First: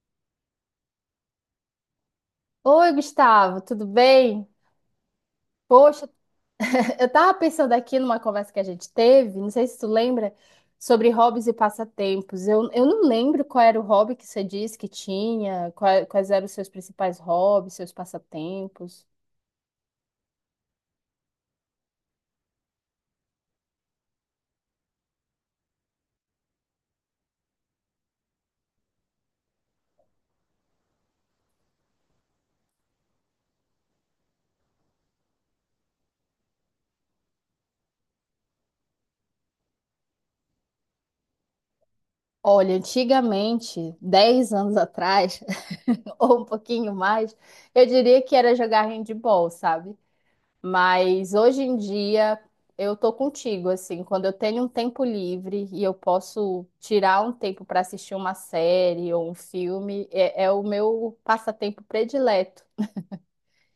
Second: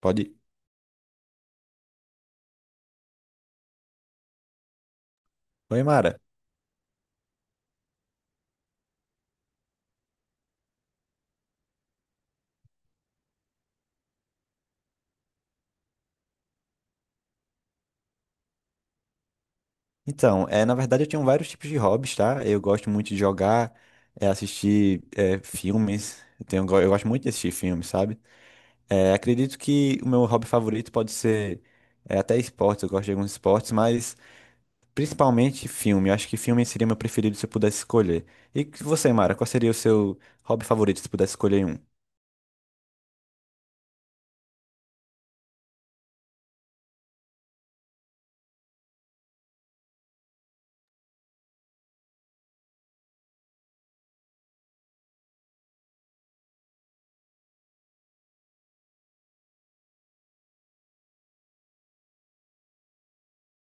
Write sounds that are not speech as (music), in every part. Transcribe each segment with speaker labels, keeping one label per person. Speaker 1: Pode. Ir.
Speaker 2: Oi, Gustavo, tudo bem?
Speaker 1: Oi,
Speaker 2: Poxa,
Speaker 1: Mara.
Speaker 2: (laughs) eu tava pensando aqui numa conversa que a gente teve, não sei se tu lembra, sobre hobbies e passatempos. Eu não lembro qual era o hobby que você disse que tinha, quais eram os seus principais hobbies, seus passatempos.
Speaker 1: Então, na verdade eu tenho vários tipos de hobbies, tá? Eu gosto muito de jogar, assistir filmes. Eu gosto muito de assistir filmes, sabe? Acredito que o meu hobby favorito pode ser até esportes, eu gosto de alguns esportes, mas principalmente filme. Eu acho que filme seria meu preferido se eu pudesse escolher. E você, Mara, qual seria o seu hobby favorito se pudesse escolher um?
Speaker 2: Olha, antigamente, 10 anos atrás, (laughs) ou um pouquinho mais, eu diria que era jogar handball, sabe? Mas hoje em dia eu tô contigo, assim, quando eu tenho um tempo livre e eu posso tirar um tempo para assistir uma série ou um filme, é o meu passatempo predileto.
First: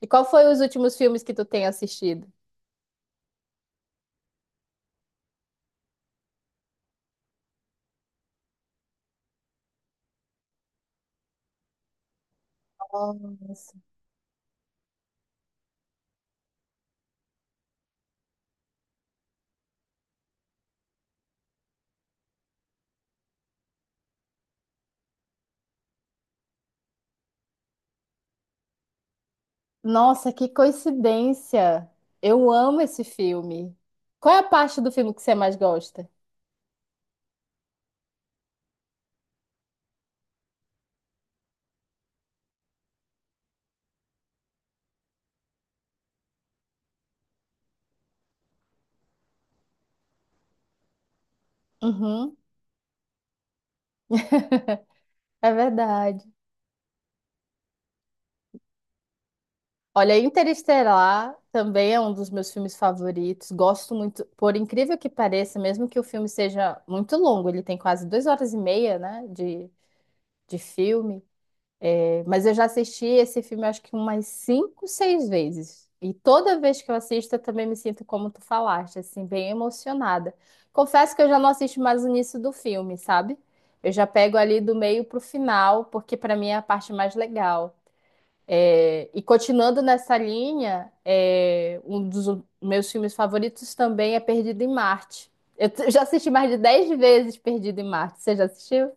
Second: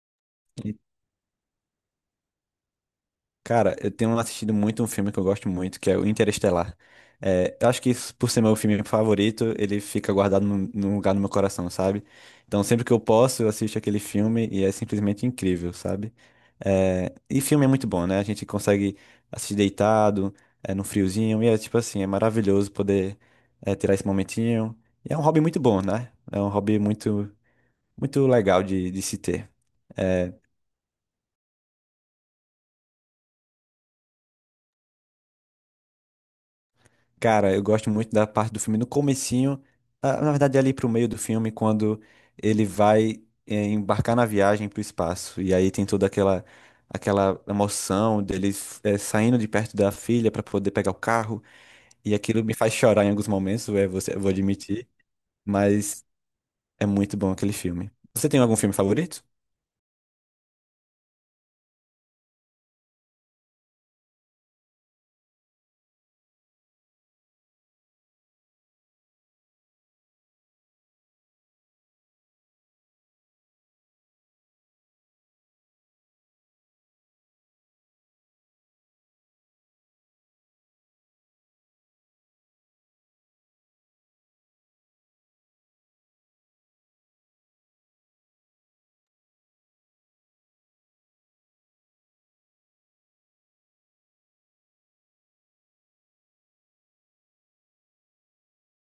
Speaker 2: E qual foi os últimos filmes que tu tem assistido?
Speaker 1: Cara, eu tenho assistido muito um filme que eu gosto muito, que é o Interestelar. É, eu acho que isso, por ser meu filme favorito, ele fica guardado num lugar no meu coração, sabe? Então, sempre que eu posso, eu
Speaker 2: Nossa.
Speaker 1: assisto aquele filme e é simplesmente incrível, sabe? É, e filme é muito bom, né? A gente consegue assistir deitado, no friozinho, e é tipo assim, é maravilhoso poder, tirar esse momentinho. E é um hobby muito bom, né? É um hobby muito, muito legal de se ter.
Speaker 2: Nossa,
Speaker 1: É,
Speaker 2: que coincidência! Eu amo esse filme. Qual é a parte do filme que você mais gosta?
Speaker 1: cara, eu gosto muito da parte do filme no comecinho, ah, na verdade ali pro meio do filme, quando ele vai embarcar na viagem pro espaço. E aí tem toda aquela emoção dele saindo de perto da filha para poder pegar o carro. E
Speaker 2: Uhum,
Speaker 1: aquilo me faz chorar em alguns momentos, é, você, eu vou admitir,
Speaker 2: é
Speaker 1: mas
Speaker 2: verdade.
Speaker 1: é muito bom aquele filme. Você tem algum filme favorito?
Speaker 2: Olha, Interestelar também é um dos meus filmes favoritos. Gosto muito, por incrível que pareça, mesmo que o filme seja muito longo, ele tem quase 2 horas e meia, né, de filme. É, mas eu já assisti esse filme acho que umas 5, 6 vezes. E toda vez que eu assisto, eu também me sinto como tu falaste, assim, bem emocionada. Confesso que eu já não assisto mais o início do filme, sabe? Eu já pego ali do meio pro final, porque para mim é a parte mais legal. E continuando nessa linha, um dos meus filmes favoritos também é Perdido em Marte. (laughs) Já assisti mais de 10 vezes Perdido em Marte. Você já assistiu?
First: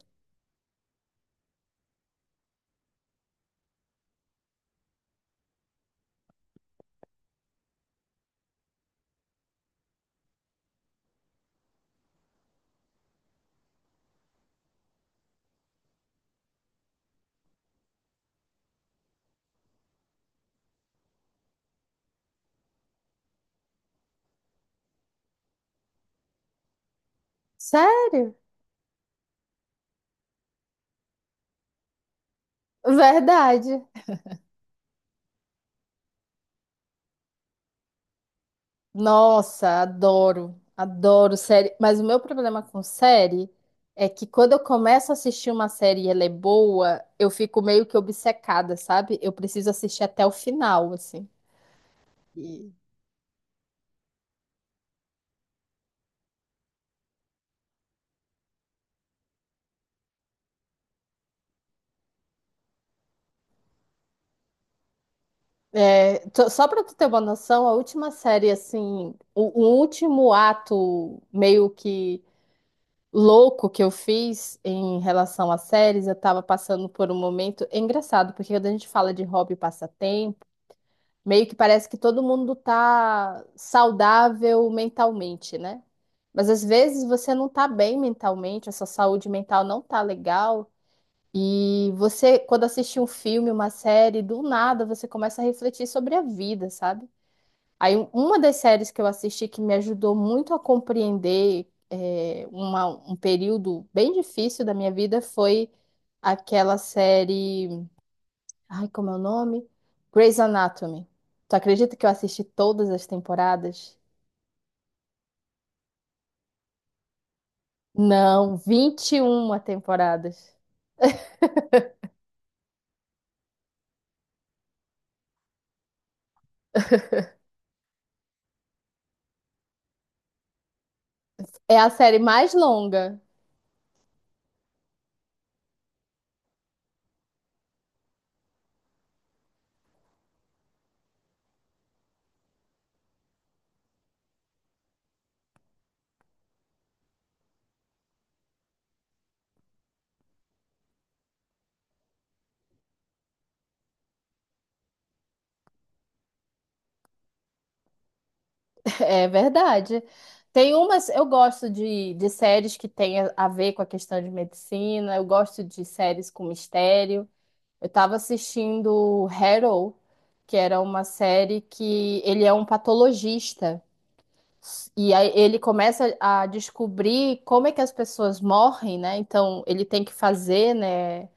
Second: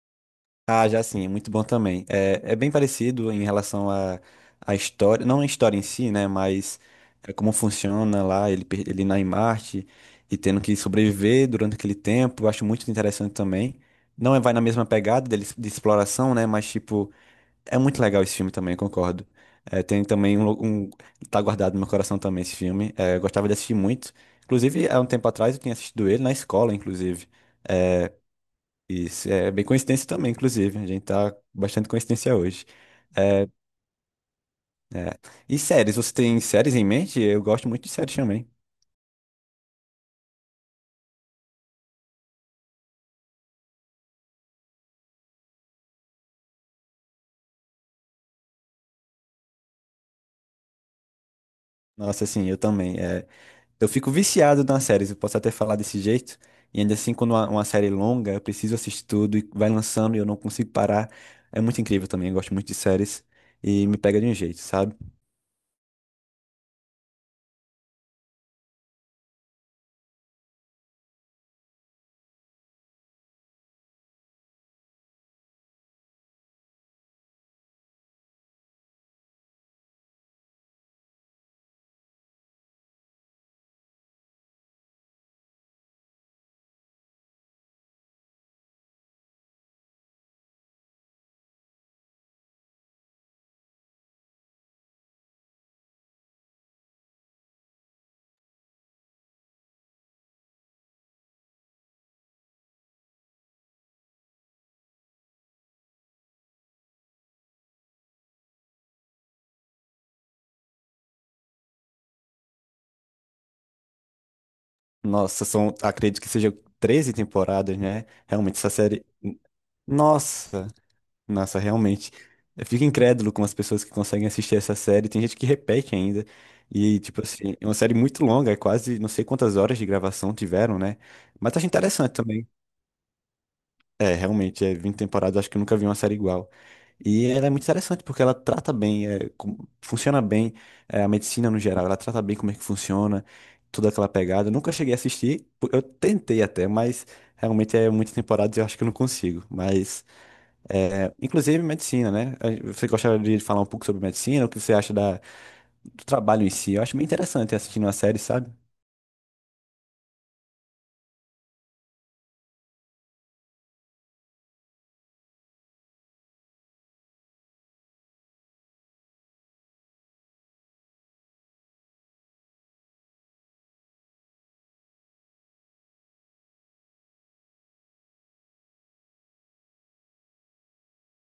Speaker 1: Ah, já sim, é muito bom também. É, é bem parecido em relação à à história, não a história em si, né? Mas é como funciona lá, ele, ele na em Marte e tendo que sobreviver durante aquele tempo. Eu acho muito interessante também. Não é, vai na mesma pegada dele, de exploração, né? Mas, tipo, é muito legal esse filme também, eu concordo. É, tem também um. Tá guardado no meu coração também esse filme. É, eu gostava de assistir muito. Inclusive, há um tempo atrás eu tinha assistido ele na escola, inclusive. É,
Speaker 2: Sério?
Speaker 1: isso é bem coincidência também, inclusive. A gente tá bastante coincidência hoje. É,
Speaker 2: Verdade.
Speaker 1: é. E séries, você tem séries em mente? Eu gosto muito de séries também.
Speaker 2: Nossa, adoro. Adoro série. Mas o meu problema com série é que quando eu começo a assistir uma série e ela é boa, eu fico meio que obcecada, sabe? Eu preciso assistir até o final, assim.
Speaker 1: Nossa, assim, eu também. É, eu fico viciado nas séries, eu posso até falar desse jeito. E ainda assim, quando uma série é longa, eu preciso assistir tudo e vai lançando e eu não consigo parar. É muito incrível também, eu gosto muito de séries e me pega de um jeito, sabe?
Speaker 2: Só para tu ter uma noção, a última série, assim, o último ato meio que louco que eu fiz em relação a séries, eu tava passando por um momento é engraçado, porque quando a gente fala de hobby e passatempo, meio que parece que todo mundo tá saudável mentalmente, né? Mas às vezes você não tá bem mentalmente, a sua saúde mental não tá legal. E você, quando assiste um filme, uma série, do nada você começa a refletir sobre a vida, sabe? Uma das séries que eu assisti que me ajudou muito a compreender um período bem difícil da minha vida foi aquela série, ai, como é o nome? Grey's Anatomy. Tu acredita que eu assisti todas as temporadas?
Speaker 1: Nossa, são, acredito que sejam 13 temporadas, né? Realmente,
Speaker 2: Não,
Speaker 1: essa série.
Speaker 2: 21 temporadas.
Speaker 1: Nossa! Nossa, realmente. Eu fico incrédulo com as pessoas que conseguem assistir essa série. Tem gente que repete ainda. E, tipo assim, é uma série muito longa, é quase não sei quantas horas de gravação tiveram, né? Mas acho
Speaker 2: É a
Speaker 1: interessante
Speaker 2: série
Speaker 1: também.
Speaker 2: mais longa,
Speaker 1: É, realmente, é 20 temporadas, acho que eu nunca vi uma série igual. E ela é muito interessante porque ela trata bem, funciona bem, a medicina no geral, ela trata bem como é que funciona, toda aquela pegada. Eu nunca cheguei a assistir, eu tentei até, mas realmente é muitas temporadas e eu acho que eu não consigo. Mas. É, inclusive medicina, né? A- você gostaria de falar um pouco sobre medicina, o que você acha do trabalho em si? Eu acho bem interessante assistir uma série, sabe?
Speaker 2: (laughs) é verdade. Tem umas, eu gosto de séries que têm a ver com a questão de medicina, eu gosto de séries com mistério. Eu tava assistindo Harrow, que era uma série que ele é um patologista. E aí ele começa a descobrir como é que as pessoas morrem, né? Então ele tem que fazer, né?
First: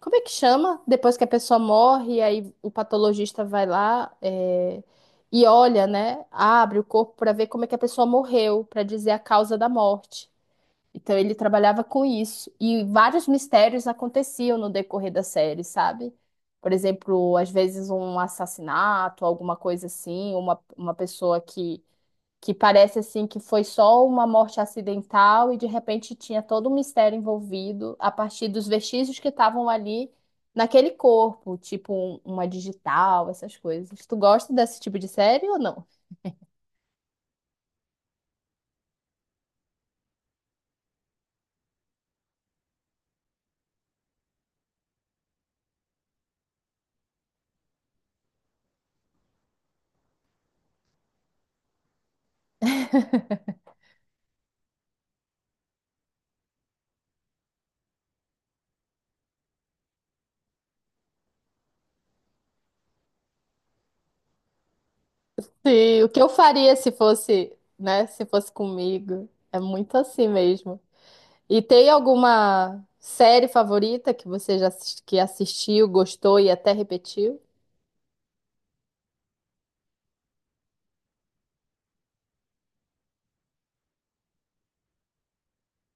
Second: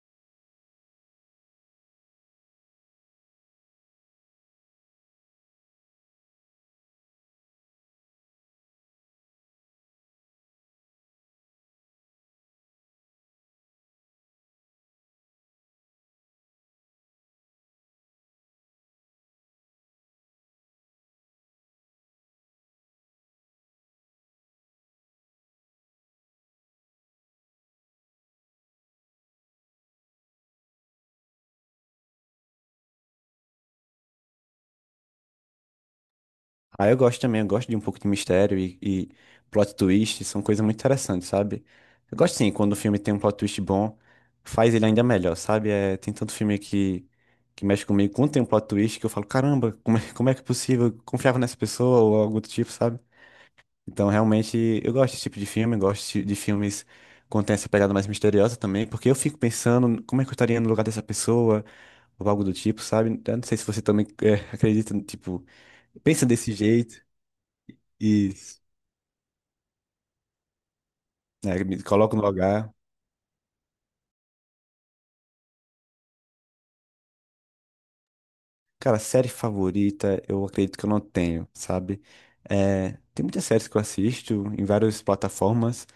Speaker 2: Como é que chama? Depois que a pessoa morre, aí o patologista vai lá, e olha, né? Abre o corpo para ver como é que a pessoa morreu, para dizer a causa da morte. Então ele trabalhava com isso. E vários mistérios aconteciam no decorrer da série, sabe? Por exemplo, às vezes um assassinato, alguma coisa assim, uma pessoa que parece assim que foi só uma morte acidental e de repente tinha todo um mistério envolvido a partir dos vestígios que estavam ali naquele corpo, tipo uma digital, essas coisas. Tu gosta desse tipo de série ou não?
Speaker 1: Aí eu gosto também, eu gosto de um pouco de mistério e plot twist, são coisas muito interessantes, sabe? Eu gosto sim, quando o filme tem um plot twist bom, faz ele ainda melhor, sabe? É, tem tanto filme que mexe comigo, quando tem um plot twist que eu falo, caramba, como é que é possível? Eu confiava nessa pessoa ou algo do tipo, sabe? Então, realmente, eu gosto desse tipo de filme, gosto de filmes quando tem essa pegada mais misteriosa também, porque eu fico pensando como é que eu estaria no lugar dessa pessoa, ou algo do tipo, sabe? Eu não sei se você também (laughs) acredita, tipo,
Speaker 2: Sim, o que
Speaker 1: pensa
Speaker 2: eu
Speaker 1: desse
Speaker 2: faria se
Speaker 1: jeito
Speaker 2: fosse, né, se
Speaker 1: e
Speaker 2: fosse comigo? É muito assim mesmo. E
Speaker 1: né, me
Speaker 2: tem
Speaker 1: coloca no lugar.
Speaker 2: alguma série favorita que você já que assistiu, gostou e até repetiu?
Speaker 1: Cara, série favorita, eu acredito que eu não tenho, sabe? É, tem muitas séries que eu assisto em várias plataformas,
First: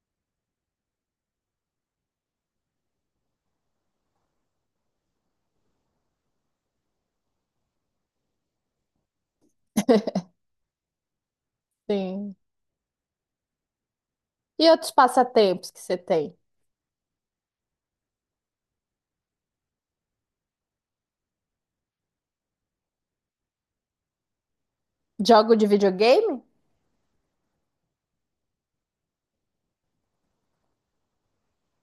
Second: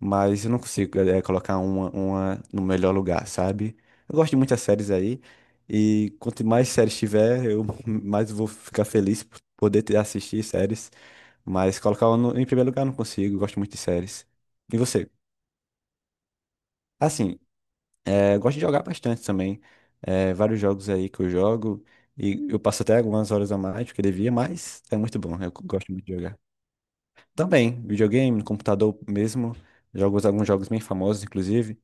Speaker 1: mas eu não consigo, colocar uma no melhor lugar, sabe? Eu gosto de muitas séries aí, e quanto mais séries tiver, eu (laughs) mais vou ficar feliz por poder ter, assistir séries, mas colocar uma
Speaker 2: Sim.
Speaker 1: em primeiro lugar eu não consigo, eu gosto muito de séries.
Speaker 2: E
Speaker 1: E
Speaker 2: outros
Speaker 1: você?
Speaker 2: passatempos que você tem?
Speaker 1: Assim, é, gosto de jogar bastante também. É, vários jogos aí que eu jogo. E eu passo até algumas horas a mais do que devia, mas é muito bom. Eu
Speaker 2: Jogo de
Speaker 1: gosto muito de jogar.
Speaker 2: videogame?
Speaker 1: Também, videogame, no computador mesmo. Jogo alguns jogos bem famosos, inclusive.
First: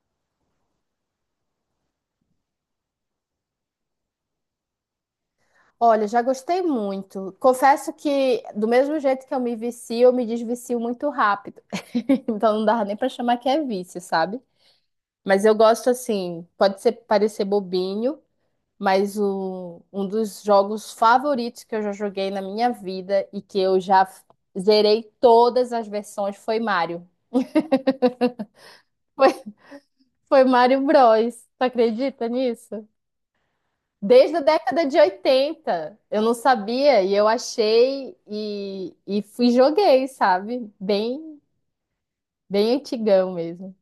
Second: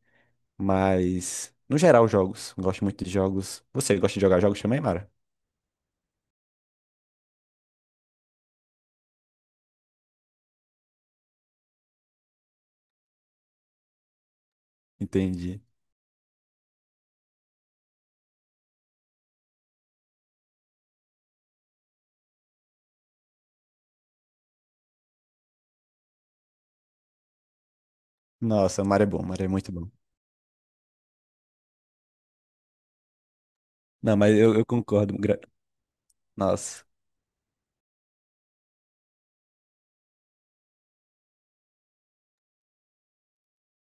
Speaker 1: Mas, no geral, jogos. Gosto muito de jogos. Você gosta de jogar jogos também, Mara?
Speaker 2: Olha, já gostei muito. Confesso que do mesmo jeito que eu me vicio, eu me desvicio muito rápido. (laughs) Então não dava nem pra chamar que é vício, sabe? Mas eu
Speaker 1: Entendi.
Speaker 2: gosto assim, pode ser parecer bobinho, mas um dos jogos favoritos que eu já joguei na minha vida e que eu já zerei todas as versões foi Mario. (laughs)
Speaker 1: Nossa, Mara é bom.
Speaker 2: Foi,
Speaker 1: Mara é muito bom.
Speaker 2: foi Mario Bros. Tu acredita nisso?
Speaker 1: Não,
Speaker 2: Desde
Speaker 1: mas
Speaker 2: a
Speaker 1: eu
Speaker 2: década de
Speaker 1: concordo. Gra-.
Speaker 2: 80 eu não
Speaker 1: Nossa.
Speaker 2: sabia e eu achei e fui e joguei, sabe? Bem, bem antigão mesmo.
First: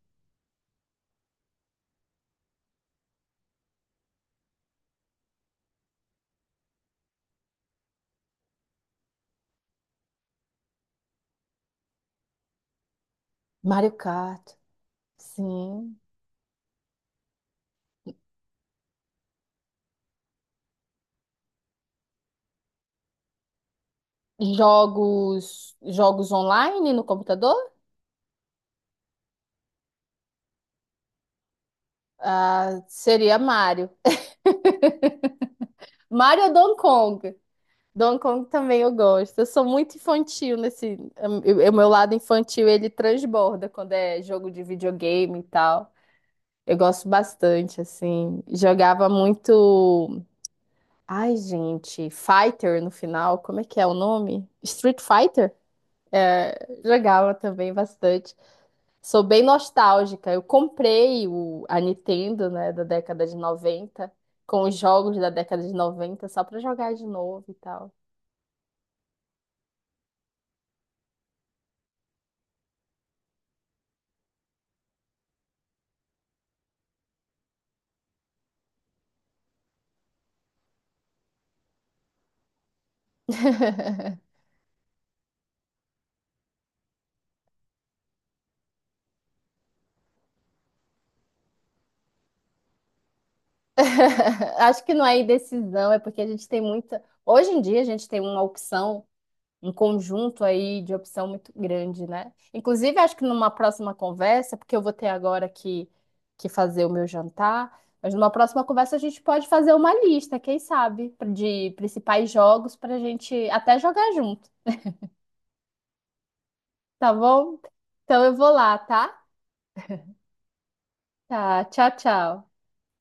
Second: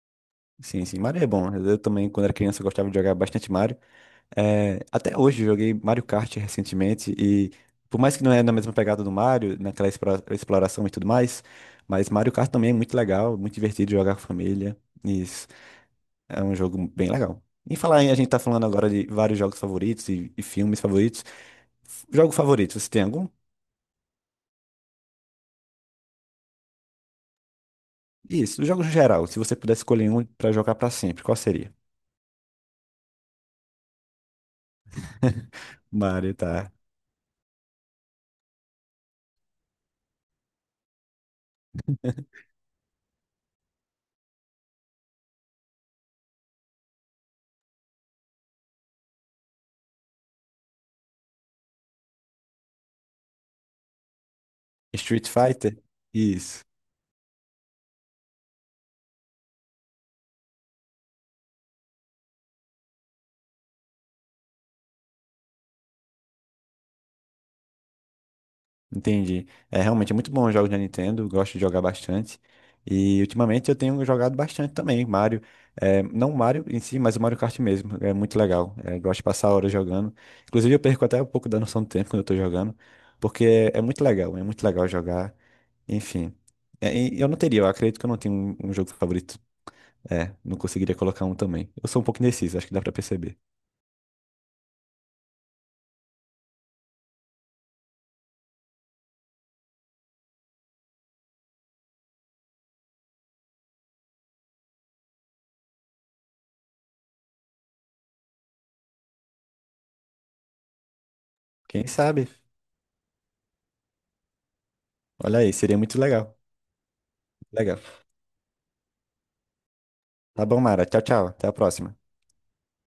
Speaker 1: Sim, sim. Mario é bom. Eu também, quando era criança, eu gostava de jogar bastante Mario. É, até hoje eu joguei Mario Kart recentemente e por mais que não é na mesma pegada do Mario, naquela exploração e tudo mais, mas Mario Kart também é muito legal, muito divertido
Speaker 2: Mario
Speaker 1: jogar com a
Speaker 2: Kart,
Speaker 1: família. Isso
Speaker 2: sim.
Speaker 1: é um jogo bem legal. Em falar em, a gente tá falando agora de vários jogos favoritos e filmes favoritos. F- jogo favorito, você tem algum?
Speaker 2: Jogos, jogos online no computador?
Speaker 1: Isso, os jogos em geral, se você pudesse escolher um pra jogar pra sempre, qual seria?
Speaker 2: Ah, seria Mario. (laughs)
Speaker 1: Mario,
Speaker 2: Mario ou
Speaker 1: tá.
Speaker 2: Donkey Kong. Donkey Kong também eu gosto. Eu sou muito infantil nesse. O meu lado infantil ele transborda quando é jogo de videogame e tal. Eu gosto bastante, assim. Jogava muito. Ai, gente, Fighter no final, como é que é o nome? Street
Speaker 1: Street
Speaker 2: Fighter?
Speaker 1: Fighter?
Speaker 2: É,
Speaker 1: Isso.
Speaker 2: jogava também bastante. Sou bem nostálgica. Eu comprei a Nintendo, né, da década de 90 com os jogos da década de 90 só pra jogar de novo e tal.
Speaker 1: Entendi. É realmente é muito bom os jogos da Nintendo, gosto de jogar bastante. E ultimamente eu tenho jogado bastante também, Mario. É, não o Mario em si, mas o Mario Kart mesmo. É muito legal. É, gosto de passar horas jogando. Inclusive eu perco até um pouco da noção do tempo quando eu tô jogando, porque
Speaker 2: (laughs)
Speaker 1: é muito legal jogar. Enfim. É, e eu não teria, eu acredito que eu não tenho um jogo favorito. É, não conseguiria colocar um também. Eu sou um pouco indeciso, acho que dá pra perceber.
Speaker 2: (laughs) Acho que não é indecisão, é porque a gente tem muita. Hoje em dia a gente tem uma opção, um conjunto aí de opção muito grande, né? Inclusive, acho que numa próxima conversa, porque eu vou ter agora que fazer o meu jantar, mas numa próxima conversa a gente pode fazer uma lista, quem sabe, de
Speaker 1: Quem sabe?
Speaker 2: principais jogos para a gente até jogar junto,
Speaker 1: Olha aí, seria muito legal.
Speaker 2: tá bom?
Speaker 1: Legal.
Speaker 2: Então eu vou lá, tá?
Speaker 1: Tá bom, Mara. Tchau, tchau. Até a
Speaker 2: Tá, tchau,
Speaker 1: próxima.
Speaker 2: tchau.